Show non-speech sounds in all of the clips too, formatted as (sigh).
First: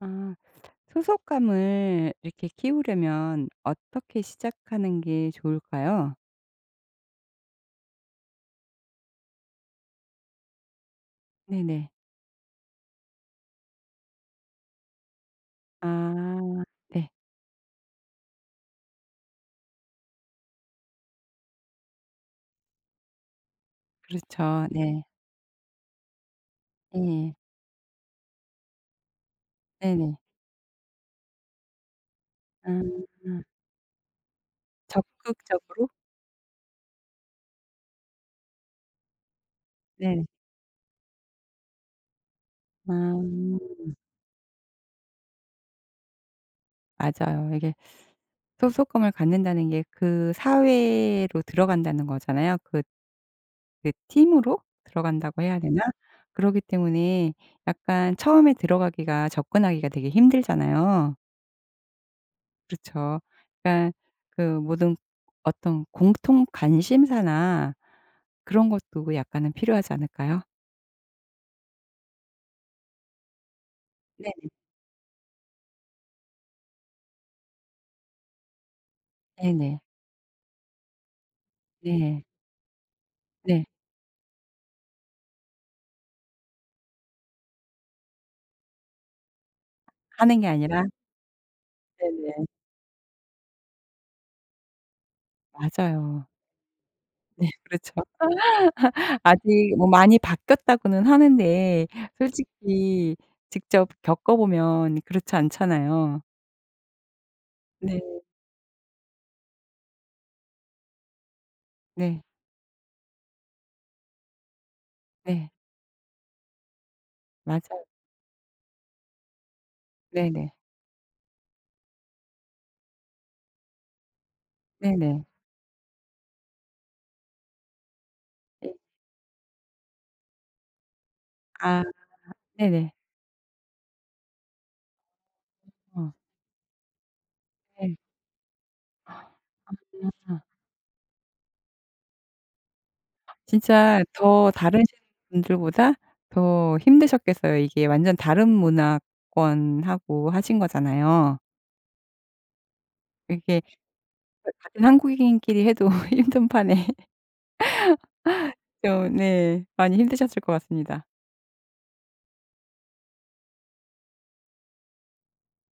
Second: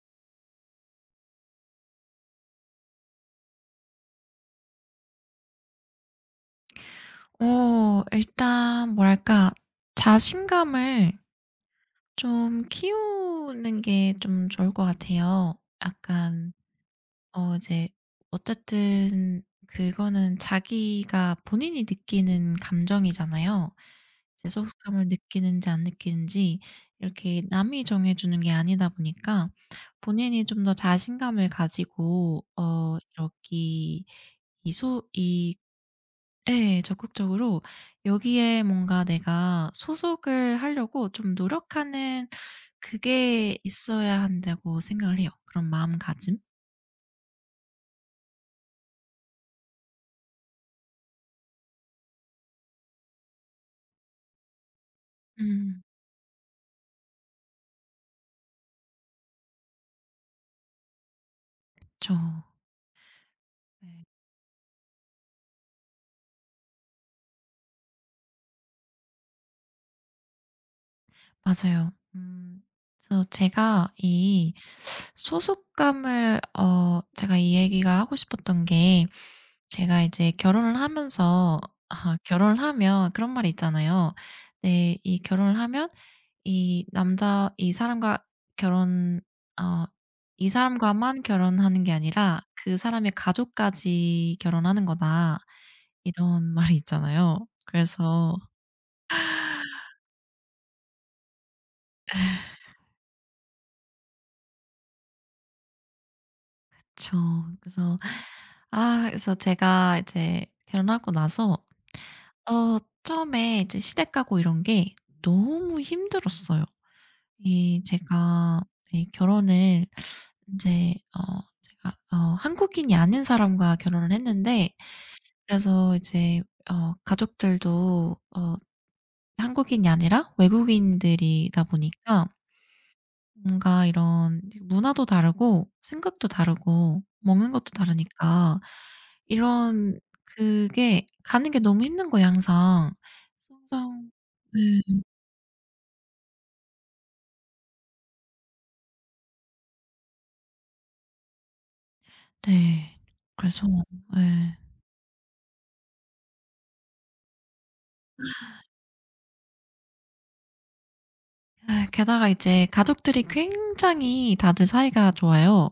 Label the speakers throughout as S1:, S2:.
S1: 아 소속감을 이렇게 키우려면 어떻게 시작하는 게 좋을까요?
S2: 일단 뭐랄까, 자신감을
S1: 네네.
S2: 좀 키우는 게 좀 좋을 것 같아요.
S1: 아
S2: 약간
S1: 네.
S2: 이제 어쨌든 그거는 자기가 본인이 느끼는 감정이잖아요. 이제
S1: 그렇죠. 네.
S2: 소속감을 느끼는지 안 느끼는지
S1: 예.
S2: 이렇게 남이 정해 주는 게 아니다 보니까,
S1: 네네.
S2: 본인이 좀 더 자신감을 가지고
S1: 아
S2: 이렇게 이소이.
S1: 적극적으로?
S2: 예, 적극적으로 여기에 뭔가 내가
S1: 네.
S2: 소속을 하려고 좀 노력하는 그게
S1: 아
S2: 있어야 한다고 생각을 해요, 그런 마음가짐.
S1: 맞아요. 이게 소속감을 갖는다는 게 그 사회로 들어간다는 거잖아요. 그 팀으로 들어간다고 해야 되나?
S2: 음.
S1: 그러기 때문에 약간 처음에 들어가기가 접근하기가 되게 힘들잖아요.
S2: 그쵸.
S1: 그렇죠.
S2: 네.
S1: 그러니까 그 모든 어떤 공통 관심사나 그런 것도 약간은 필요하지 않을까요?
S2: 맞아요. 음. 그래서 제가
S1: 네네.
S2: 이 소속감을, 제가 이 얘기가 하고 싶었던 게,
S1: 네네.
S2: 제가 이제 결혼을 하면서,
S1: 네.
S2: 결혼을 하면 그런 말이
S1: 네.
S2: 있잖아요. 네, 이 결혼을 하면 이 남자, 이 사람과 결혼, 어
S1: 하는
S2: 이
S1: 게 아니라
S2: 사람과만 결혼하는 게 아니라
S1: 네네.
S2: 그 사람의 가족까지 결혼하는 거다.
S1: 맞아요.
S2: 이런 (laughs) 말이 있잖아요.
S1: 네 (laughs) 그렇죠.
S2: 그래서,
S1: 아직 뭐 많이 바뀌었다고는 하는데 솔직히 직접 겪어보면 그렇지 않잖아요.
S2: 저 그래서
S1: 네.
S2: 그래서 제가 이제 결혼하고 나서,
S1: 네.
S2: 처음에 이제 시댁 가고 이런 게
S1: 네.
S2: 너무 힘들었어요. 이
S1: 맞아요.
S2: 제가 이 결혼을
S1: 네네.
S2: 인제, 제가 한국인이 아닌 사람과 결혼을 했는데,
S1: 네네.
S2: 그래서 이제 가족들도
S1: 예.
S2: 한국인이 아니라 외국인들이다
S1: 아
S2: 보니까,
S1: 네네.
S2: 뭔가 이런 문화도 다르고
S1: 어
S2: 생각도 다르고 먹는 것도
S1: 네.
S2: 다르니까 이런,
S1: 아.
S2: 그게 가는 게 너무 힘든 거예요, 항상. 그래서
S1: 진짜
S2: 항상.
S1: 더 다른
S2: 네.
S1: 분들보다 더 힘드셨겠어요. 이게 완전 다른 문화권하고 하신 거잖아요.
S2: 네. 그래서.
S1: 이게
S2: 예.
S1: 같은 한국인끼리 해도 (laughs) 힘든 판에 좀 네 많이 힘드셨을 것 같습니다.
S2: 게다가 이제 가족들이 굉장히 다들 사이가 좋아요.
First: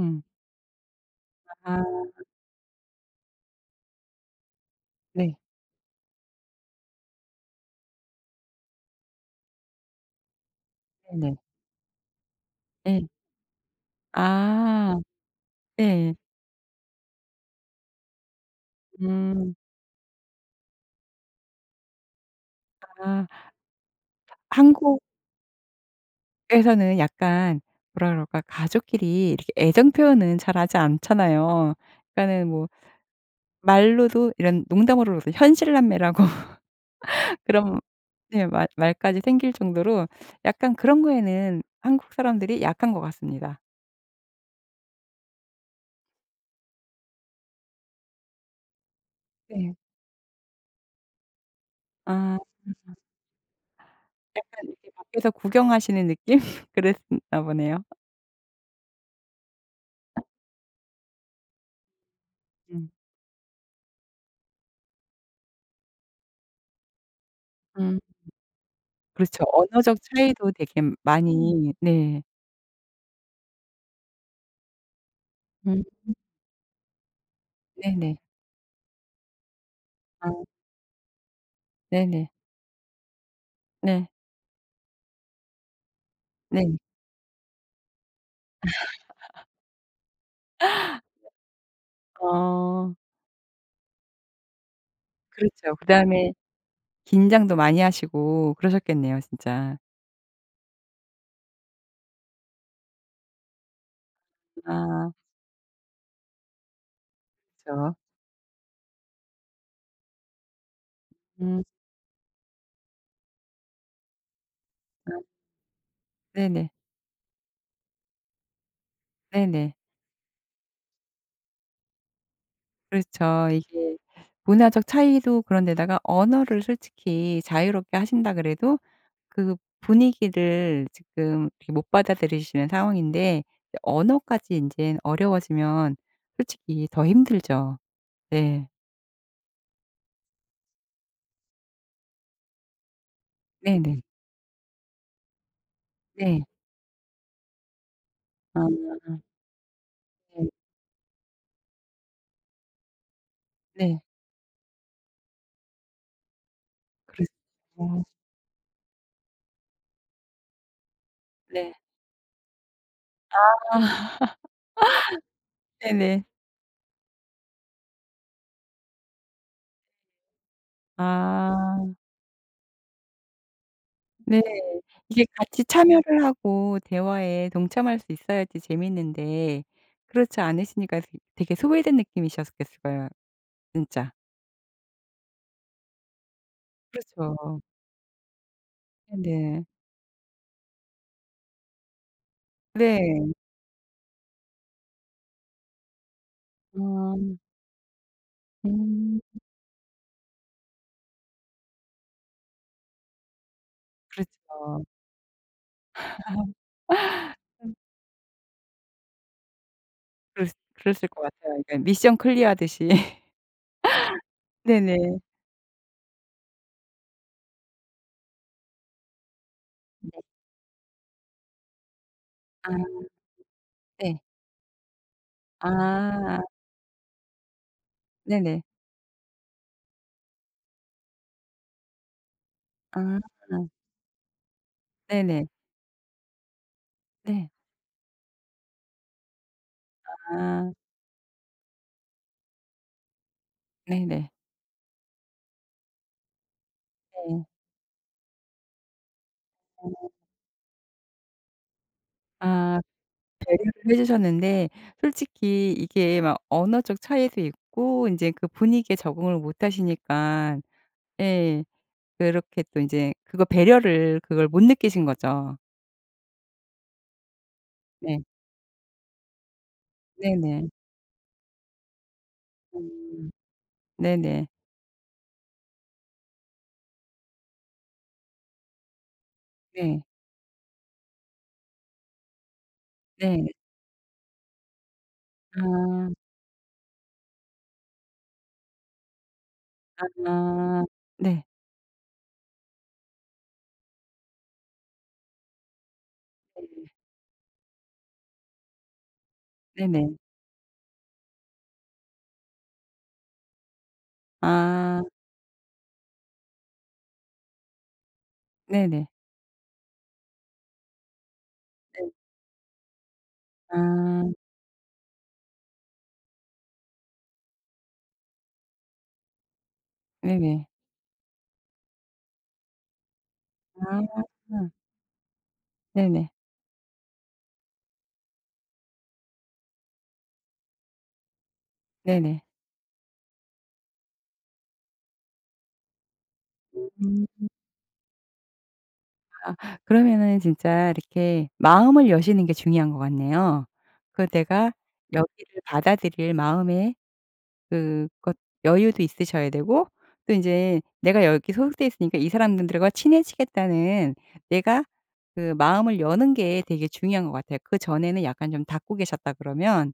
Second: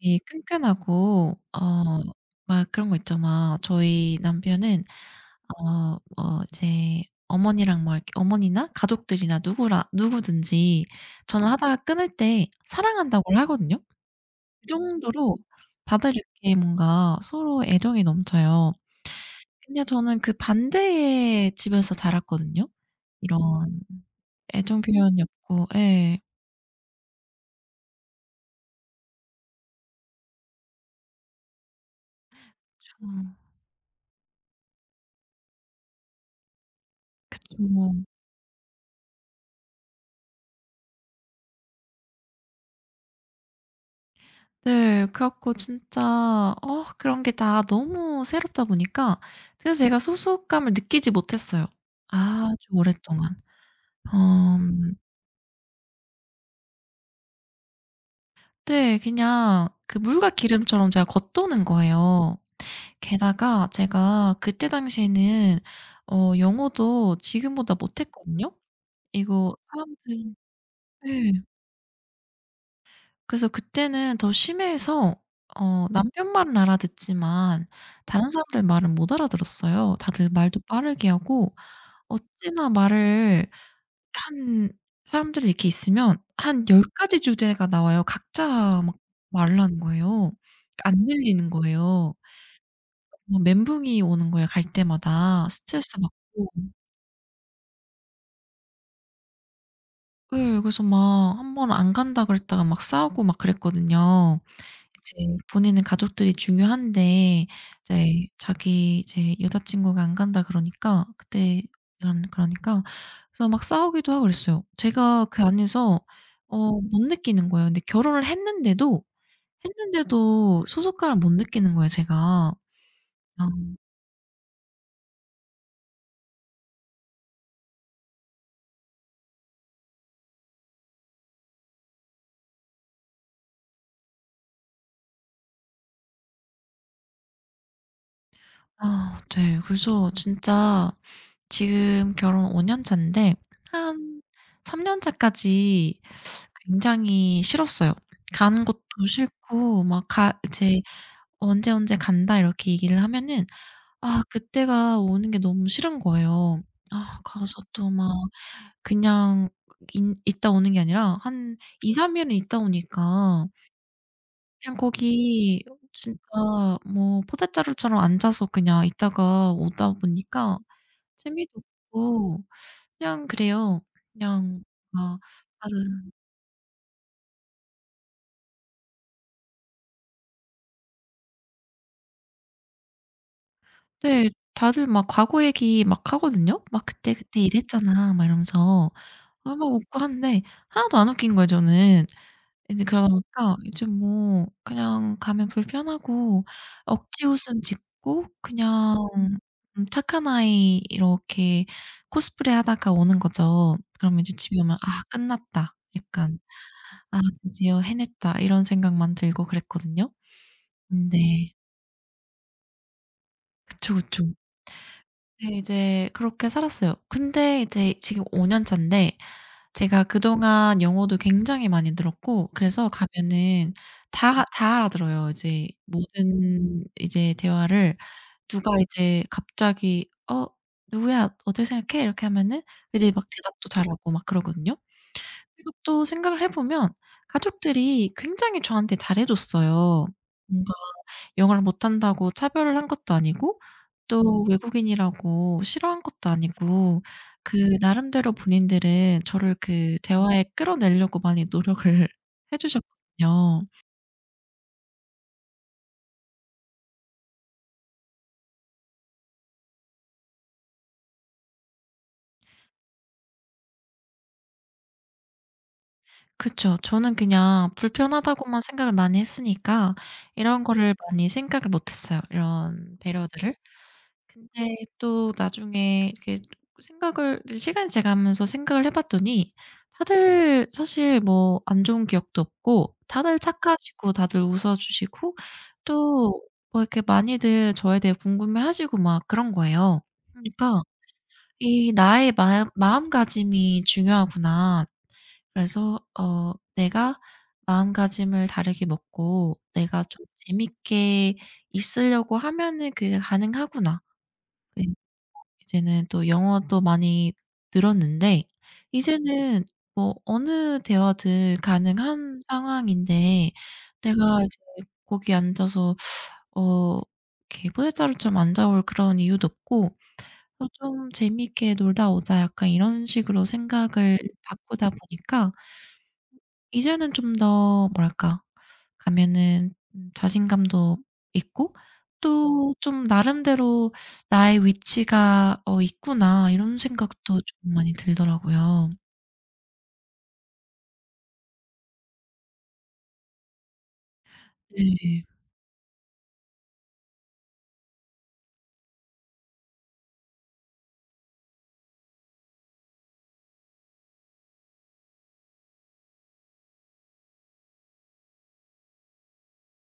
S2: 이 끈끈하고,
S1: 아
S2: 막 그런 거 있죠. 막 저희 남편은
S1: 네.
S2: 뭐 이제 어머니랑 뭐 이렇게 어머니나 가족들이나 누구라 누구든지
S1: 네네.
S2: 전화하다가 끊을 때 사랑
S1: 예.
S2: 한다고 하거든요. 그
S1: 아
S2: 정도로
S1: 네.
S2: 다들 이렇게 뭔가 서로 애정이 넘쳐요.
S1: 음.
S2: 근데 저는 그 반대의 집에서 자랐거든요.
S1: 아
S2: 이런 애정 표현이 없고. 예.
S1: 한국에서는 약간 뭐라 그럴까 가족끼리 이렇게 애정 표현은 잘 하지 않잖아요. 그러니까는 뭐 말로도 이런 농담으로도 현실남매라고
S2: 그쵸.
S1: 그럼
S2: 네.
S1: 네 말 말까지 생길 정도로 약간 그런 거에는 한국 사람들이 약한 것 같습니다.
S2: 그래 갖고 진짜, 그런 게 다 너무 새롭다 보니까,
S1: 네.
S2: 그래서 제가 소속감을 느끼지 못했어요.
S1: 아
S2: 아주 오랫동안.
S1: 약간 이렇게
S2: 음.
S1: 밖에서 구경하시는 느낌? (laughs) 그랬나 보네요.
S2: 네. 그냥 그 물과 기름처럼 제가 겉도는 거예요.
S1: 음.
S2: 게다가 제가 그때 당시에는 영어도 지금보다
S1: 음.
S2: 못했거든요.
S1: 그렇죠.
S2: 이거
S1: 언어적
S2: 사람들이.
S1: 차이도 되게
S2: 네.
S1: 많이 네.
S2: 그래서 그때는 더 심해서,
S1: 음.
S2: 남편 말은 알아듣지만
S1: 네네.
S2: 다른 사람들 말은 못 알아들었어요. 다들
S1: 아
S2: 말도 빠르게 하고,
S1: 네네.
S2: 어찌나 말을
S1: 네.
S2: 한, 사람들이 이렇게 있으면 한
S1: 네.
S2: 열 가지 주제가 나와요. 각자 막 말을 하는 거예요. 안 들리는 거예요.
S1: 어
S2: 뭐 멘붕이 오는 거예요, 갈 때마다
S1: 그렇죠.
S2: 스트레스
S1: 그다음에
S2: 받고.
S1: 긴장도 많이 하시고 그러셨겠네요 진짜.
S2: 예. 그래서 막 한번 안 간다 그랬다가 막 싸우고 막 그랬거든요.
S1: 아
S2: 이제 보내는 가족들이 중요한데,
S1: 그쵸.
S2: 이제 자기 이제 여자친구가 안 간다 그러니까 그때,
S1: 음.
S2: 그런 그러니까, 그래서 막 싸우기도 하고 그랬어요.
S1: 아
S2: 제가 그 안에서
S1: 네네.
S2: 못 느끼는 거예요. 근데 결혼을 했는데도
S1: 네네.
S2: 했는데도 소속감을 못 느끼는 거예요, 제가.
S1: 그렇죠.
S2: 아
S1: 이게 문화적 차이도 그런 데다가 언어를 솔직히 자유롭게 하신다 그래도 그 분위기를 지금 이렇게 못 받아들이시는 상황인데 이제 언어까지 인제 어려워지면 솔직히 더 힘들죠. 네.
S2: 네. 그래서 진짜 지금 결혼 5년 차인데
S1: 네네.
S2: 한 3년 차까지
S1: 네.
S2: 굉장히 싫었어요. 간 곳도
S1: 아
S2: 싫고 막 가
S1: 네.
S2: 이제, "언제 언제 간다." 이렇게 얘기를 하면은,
S1: 네.
S2: 그때가 오는 게 너무 싫은 거예요.
S1: 그렇죠.
S2: 가서 또 막 그냥 인 있다 오는 게 아니라 한
S1: 네.
S2: 2-3 일은 있다 오니까,
S1: 아
S2: 그냥 거기 진짜
S1: 네네.
S2: 뭐 포대자루처럼 앉아서 그냥 있다가 오다 보니까 재미도
S1: 아.
S2: 없고, 그냥 그래요.
S1: 네.
S2: 그냥 막
S1: 이게 같이
S2: 다들.
S1: 참여를 하고 대화에 동참할 수 있어야지 재밌는데 그렇지 않으시니까 되 되게 소외된 느낌이셨겠을 거예요 진짜.
S2: 네. 다들 막 과거 얘기 막 하거든요. "막 그때그때
S1: 그렇죠.
S2: 이랬잖아." 막 이러면서.
S1: 네네.
S2: 너무 웃고 한데 하나도 안 웃긴 거예요, 저는. 이제 그러다
S1: 네.
S2: 보니까 이제 뭐 그냥 가면 불편하고
S1: 아.
S2: 억지 웃음 짓고, 그냥
S1: 음.
S2: 착한 아이 이렇게 코스프레 하다가 오는 거죠. 그러면 이제 집에 오면
S1: 그렇죠.
S2: '아 끝났다.' 약간
S1: (laughs)
S2: '아 드디어 해냈다.' 이런 생각만 들고 그랬거든요.
S1: 그랬을 것
S2: 근데,
S1: 같아요. 그러니까 미션 클리어하듯이. (laughs)
S2: 그쵸, 그쵸.
S1: 네네.
S2: 네, 이제 그렇게 살았어요. 근데 이제 지금 5년 차인데 제가
S1: 네.
S2: 그동안 영어도 굉장히 많이 들었고, 그래서
S1: 아
S2: 가면은
S1: 네.
S2: 다 알아들어요. 이제
S1: 아.
S2: 모든 이제 대화를,
S1: 네네.
S2: 누가 이제 갑자기 "어 누구야. 어떻게 생각해?" 이렇게 하면은 이제
S1: 아.
S2: 막 대답도 잘하고 막 그러거든요.
S1: 네네.
S2: 그리고 또 생각을 해 보면
S1: 네.
S2: 가족들이 굉장히 저한테 잘해 줬어요.
S1: 아.
S2: 뭔가 영어를 못한다고 차별을 한 것도 아니고,
S1: 네네.
S2: 또 외국인이라고 싫어한 것도 아니고,
S1: 네.
S2: 그 나름대로 본인들은 저를 그 대화에 끌어내려고 많이 노력을 (laughs) 해
S1: 아.
S2: 주셨거든요.
S1: 배려를 해 주셨는데 솔직히 이게 막 언어적 차이도 있고 인제 그 분위기에 적응을 못 하시니까 예. 그렇게 또 인제 그거 배려를 그걸 못 느끼신 거죠.
S2: 그쵸. 저는 그냥
S1: 네.
S2: 불편하다고만 생각을 많이 했으니까 이런
S1: 네네.
S2: 거를 많이 생각을 못 했어요, 이런
S1: 음.
S2: 배려들을.
S1: 네네.
S2: 근데 또 나중에 이렇게, 생각을 시간이 지나가면서 생각을 해 봤더니,
S1: 네.
S2: 다들 사실 뭐 안 좋은 기억도 없고 다들
S1: 네.
S2: 착하시고 다들 웃어 주시고,
S1: 아.
S2: 또 뭐 이렇게 많이들 저에 대해 궁금해하시고 막 그런 거예요. 그러니까
S1: 아. 네.
S2: 이 나의 마음가짐이 중요하구나. 그래서
S1: 네.
S2: 내가 마음가짐을 다르게 먹고, 내가
S1: 네네.
S2: 좀 재밌게 있으려고 하면은 그게 가능하구나. 예.
S1: 아.
S2: 이제는 또 영어도 많이 늘었는데,
S1: 네네.
S2: 이제는 뭐 어느 대화든
S1: 네.
S2: 가능한 상황인데,
S1: 아.
S2: 내가 이제 거기 앉아서 어 이렇게 포대자루처럼 앉아올 그런 이유도 없고,
S1: 네네.
S2: '좀 재미있게 놀다 오자.' 약간 이런 식으로 생각을
S1: 아.
S2: 바꾸다 보니까,
S1: 네네.
S2: 이제는 좀 더 뭐랄까, 가면은 자신감도 있고,
S1: 네네.
S2: 또 좀 나름대로 '나의 위치가 있구나.' 이런
S1: 음.
S2: 생각도 좀 많이 들더라고요.
S1: 그러면은 진짜 이렇게 마음을 여시는 게 중요한 것 같네요. 그 내가
S2: 네.
S1: 여기를 받아들일 마음의 그것 여유도 있으셔야 되고 또 인제 내가 여기 소속돼 있으니까 이 사람들과 친해지겠다는 내가 그 마음을 여는 게 되게 중요한 것 같아요. 그전에는 약간 좀 닫고 계셨다 그러면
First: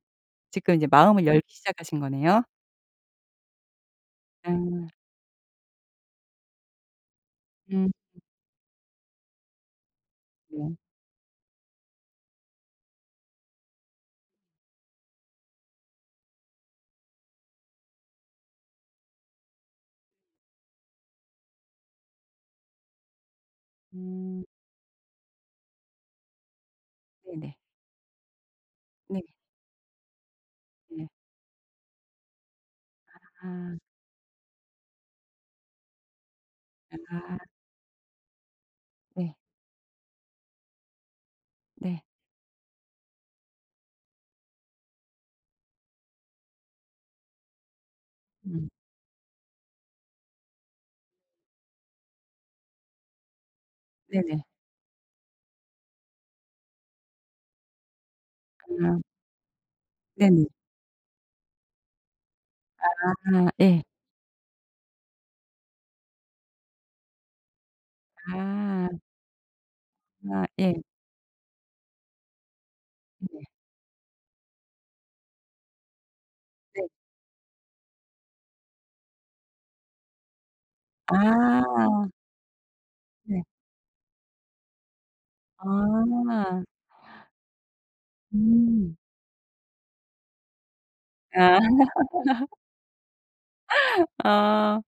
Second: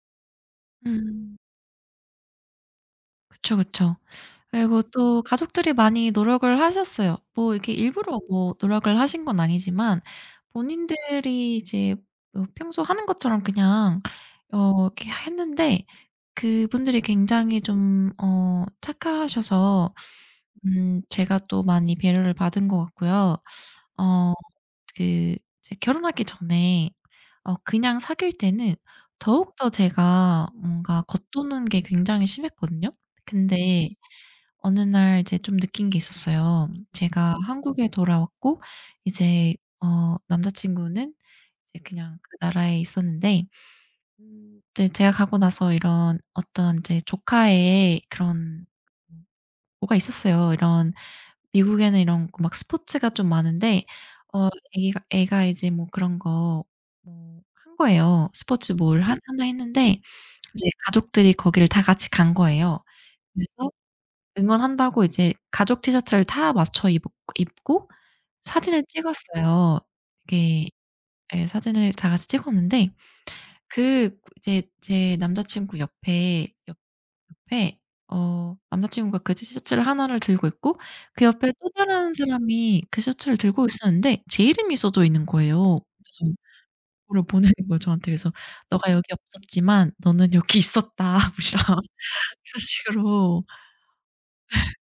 S1: 지금 이제 마음을
S2: 음.
S1: 열기 시작하신 거네요.
S2: 그쵸, 그쵸.
S1: 아
S2: 그리고 또 가족들이 많이 노력을 하셨어요. 뭐 이렇게
S1: 음
S2: 일부러 뭐 노력을 하신 건 아니지만,
S1: 네.
S2: 본인들이 이제 평소 하는 것처럼, 그냥 이렇게 했는데, 그분들이 굉장히 좀 착하셔서, 제가 또 많이 배려를 받은 것 같고요. 어
S1: 음
S2: 그 이제 결혼하기 전에,
S1: 네네.
S2: 그냥 사귈 때는
S1: 네.
S2: 더욱더 제가 뭔가
S1: 네.
S2: 겉도는 게 굉장히 심했거든요. 근데
S1: 아
S2: 어느 날 이제 좀 느낀 게 있었어요. 제가
S1: 아
S2: 한국에 돌아왔고,
S1: 네.
S2: 이제 남자친구는 이제
S1: 네.
S2: 그냥 그 나라에 있었는데, 이제 제가 가고 나서 이런 어떤 이제 조카의 그런
S1: 음
S2: 뭐가 있었어요. 이런, 미국에는 이런 거 막 스포츠가 좀 많은데,
S1: 네네.
S2: 어 애기가 애가 이제 뭐 그런 거 뭐 한 거예요. 스포츠 뭘
S1: 아
S2: 한 하나 했는데,
S1: 네네.
S2: 이제 가족들이 거기를 다 같이 간 거예요.
S1: 아
S2: 그래서
S1: 예.
S2: 응원한다고 이제 가족 티셔츠를 다 맞춰 입 입고 사진을
S1: 아.
S2: 찍었어요.
S1: 아
S2: 이게,
S1: 예.
S2: 예, 사진을 다 같이 찍었는데,
S1: 네.
S2: 그 이제 제 남자 친구 옆에,
S1: 네.
S2: 옆에 남자친구가 그 티셔츠를 하나를 들고 있고, 그 옆에 또
S1: 아.
S2: 다른 사람이 그 셔츠를
S1: 네.
S2: 들고 있었는데 제 이름이 써져 있는 거예요. 그래서
S1: 아.
S2: 그걸 보내는 거예요, 저한테. 그래서, "너가
S1: 음.
S2: 여기 없었지만 너는 여기 있었다." (laughs) 뭐
S1: 아.
S2: 이런 식으로
S1: 아.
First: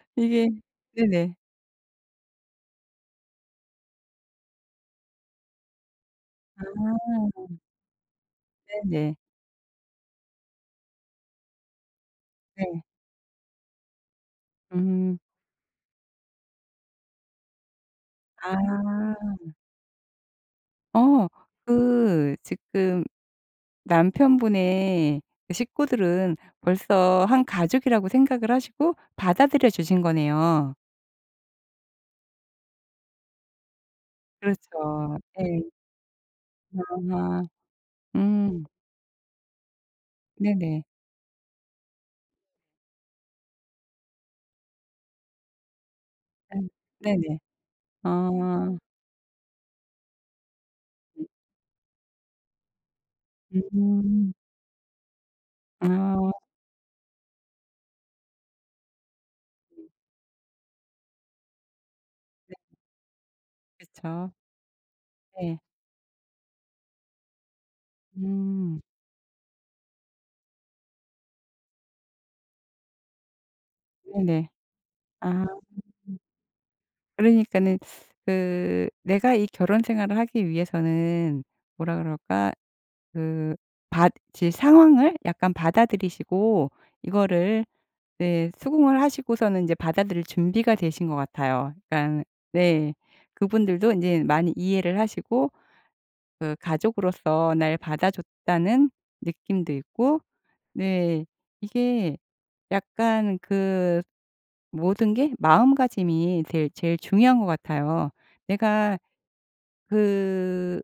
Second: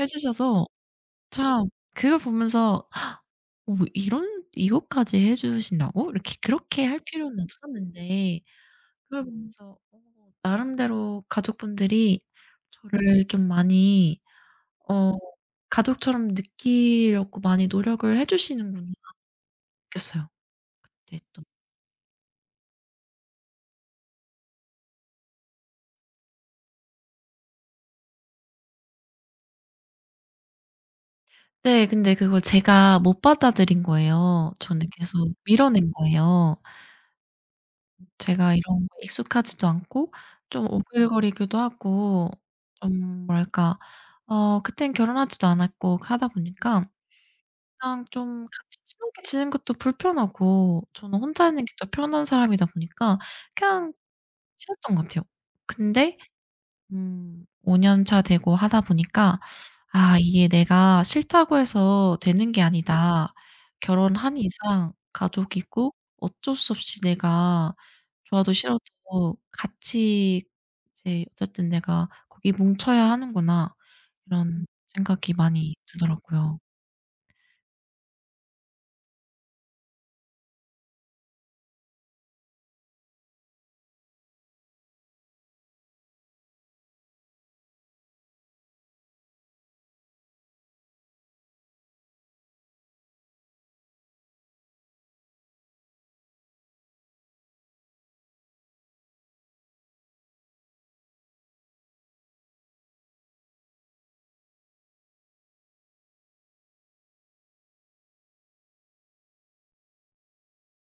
S2: 해
S1: 이게
S2: 주셔서,
S1: 네네.
S2: 참, 그걸 보면서, 뭐 이런 이것까지 해 주신다고? 이렇게
S1: 아.
S2: 그렇게 할 필요는 없었는데.'
S1: 네네.
S2: 그걸 보면서, 나름대로 가족분들이
S1: 네.
S2: 저를 좀 많이 어
S1: 음.
S2: 가족처럼 느끼려고 많이 노력을 해 주시는구나
S1: 아.
S2: 느꼈어요. 네,
S1: 어
S2: 또.
S1: 그 지금 남편분의 그 식구들은 벌써 한 가족이라고 생각을 하시고 받아들여 주신 거네요.
S2: 네, 근데 그걸 제가 못 받아들인 거예요. 저는
S1: 그렇죠.
S2: 계속
S1: 예.
S2: 밀어낸 거예요.
S1: 아하.
S2: 제가
S1: 음.
S2: 이런 거에 익숙하지도 않고, 좀
S1: 네네.
S2: 오글거리기도 하고, 좀 뭐랄까, 그땐 결혼하지도 않았고 하다
S1: 예.
S2: 보니까,
S1: 네네.
S2: 그냥
S1: 아.
S2: 좀 같이 친하게 지내는 것도 불편하고, 저는 혼자 있는 게 더 편한 사람이다 보니까, 그냥
S1: 음.
S2: 싫었던 것 같아요. 근데,
S1: 아
S2: 5년 차 되고 하다 보니까, '아 이게 내가 싫다고 해서 되는 게 아니다.
S1: 그쵸.
S2: 결혼한 이상
S1: 네.
S2: 가족이고, 어쩔 수 없이 내가 좋아도
S1: 음.
S2: 싫어도 같이 이제 어쨌든 내가 거기 뭉쳐야 하는구나.'
S1: 네네.
S2: 이런 생각이
S1: 아
S2: 많이 들더라고요.
S1: 그러니까는 그 내가 이 결혼 생활을 하기 위해서는 뭐라 그럴까? 그 받 지 상황을 약간 받아들이시고 이거를 네 수긍을 하시고서는 인제 받아들일 준비가 되신 것 같아요. 그러니깐 네. 그분들도 인제 많이 이해를 하시고 그 가족으로서 날 받아줬다는 느낌도 있고 네. 이게 약간 그 모든 게 마음가짐이 제일 제일 중요한 것 같아요. 내가 그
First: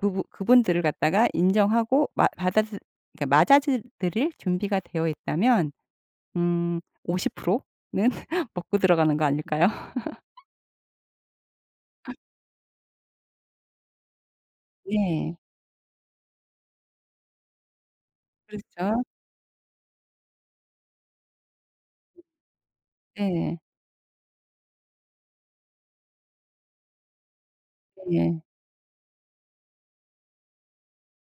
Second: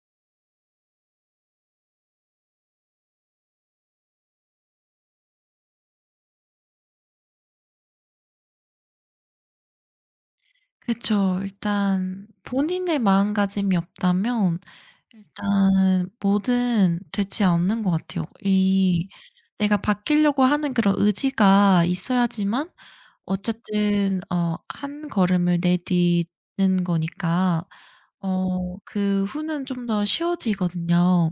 S1: 그 그분들을 갖다가 인정하고 마 받아 그러니까 맞아들일 준비가 되어 있다면 50%는 (laughs) 먹고 들어가는 거 아닐까요? (laughs)
S2: 그쵸. 일단 본인의 마음가짐이 없다면
S1: 네.
S2: 일단 뭐든 되지 않는 것 같아요.
S1: 그렇죠.
S2: 이 내가 바뀌려고 하는 그런 의지가 있어야지만,
S1: 네.
S2: 어쨌든 한 걸음을 내딛는 거니까,
S1: 네.
S2: 그 후는 좀 더 쉬워지거든요.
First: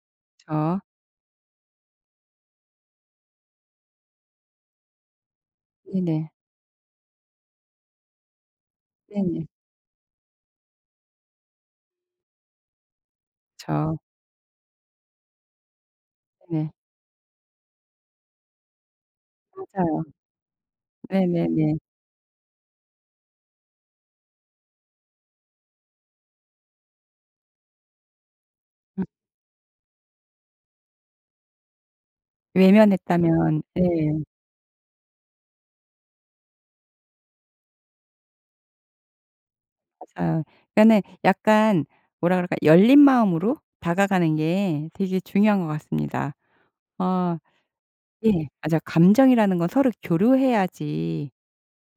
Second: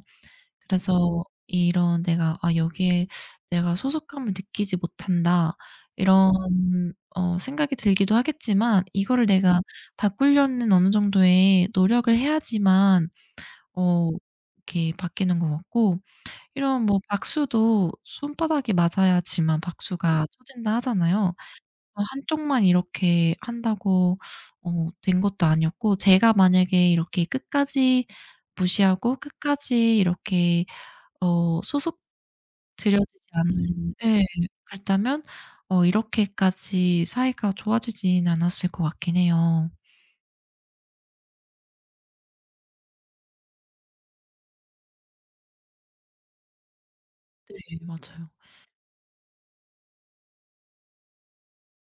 S1: 저
S2: 그래서 이런, 내가 '아 여기에 내가 소속감을 느끼지 못한다.'
S1: 네네.
S2: 이런 생각이 들기도 하겠지만, 이거를
S1: 네네.
S2: 내가 바꾸려는 어느 정도의 노력을 해야지만,
S1: 저
S2: 어 이렇게 바뀌는 것 같고,
S1: 네네.
S2: 이런 뭐 박수도 손바닥이 맞아야지만
S1: 맞아요.
S2: 박수가 쳐진다 하잖아요.
S1: 네네네.
S2: 한쪽만 이렇게 한다고 된 것도 아니었고, 제가 만약에 이렇게 끝까지 무시하고
S1: 어
S2: 끝까지 이렇게, 어 소속 들여지지
S1: 외면했다면 네
S2: 않은. 예. 그랬다면, 이렇게까지 사이가 좋아지진 않았을 것 같긴 해요.
S1: 맞아요. 그러니까는 약간 뭐라 그럴까 열린 마음으로 다가가는 게 되게 중요한 것 같습니다. 어
S2: 네, 맞아요.
S1: 예 맞아요. 감정이라는 건 서로 교류해야지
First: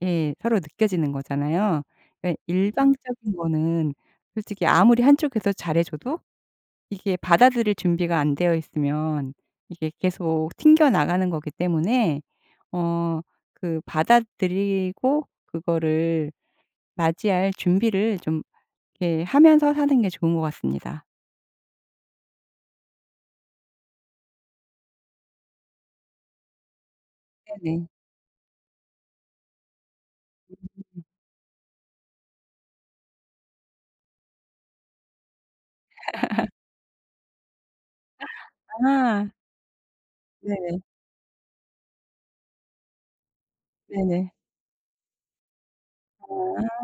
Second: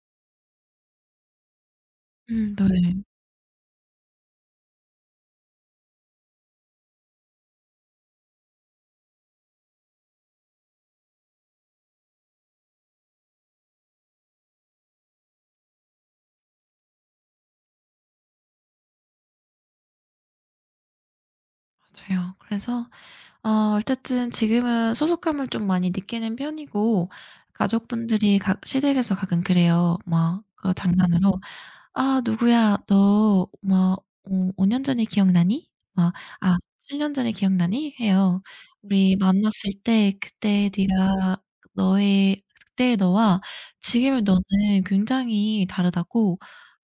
S1: 예 서로 느껴지는 거잖아요. 예
S2: 음. 네.
S1: 일방적인 거는 솔직히 아무리 한쪽에서 잘해 줘도 이게 받아들일 준비가 안 되어 있으면 이게 계속 튕겨 나가는 거기 때문에 어 그 받아들이고 그거를 맞이할 준비를 좀 이렇게 하면서 사는 게 좋은 것 같습니다.
S2: 맞아요. 그래서, 어쨌든 지금은 소속감을 좀 많이 느끼는 편이고,
S1: 네네.
S2: 가족분들이 각 시댁에서 가끔 그래요. 막 그 장난으로, "아 누구야 너 막 5 년전에 기억나니?" 막, "아 7년전에 기억나니?" 해요. "우리
S1: 아.
S2: 만났을 때 그때
S1: 네네.
S2: 네가 너의 그때의 너와 지금의
S1: 네네.
S2: 너는 굉장히
S1: 아.
S2: 다르다고,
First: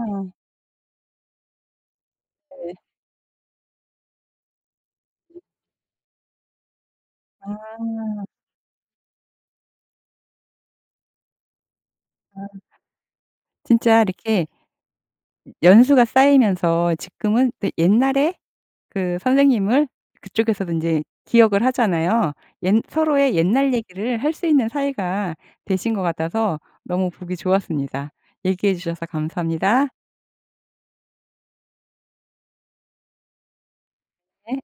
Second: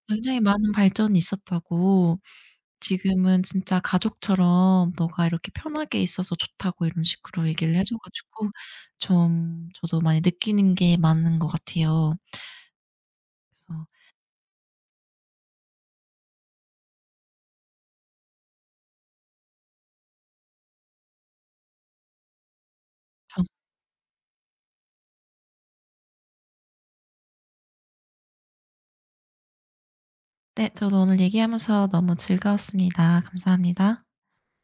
S2: 굉장히 많은 발전이 있었다고,
S1: 네.
S2: 지금은 진짜 가족처럼 "너가 이렇게 편하게 있어서 좋다."고 이런 식으로 얘기를
S1: 아.
S2: 해줘 가지고, 좀 저도 많이 느끼는 게 많은 것 같아요.
S1: 아.
S2: 그래서,
S1: 진짜 이렇게 연수가 쌓이면서 지금은 또 옛날에 그 선생님을 그쪽에서도 인제 기억을 하잖아요. 옛 서로의
S2: 참.
S1: 옛날 얘기를 할 수 있는 사이가 되신 것 같아서 너무 보기 좋았습니다. 얘기해 주셔서 감사합니다.
S2: 네, 저도 오늘 얘기하면서 너무 즐거웠습니다. 감사합니다.
S1: 네.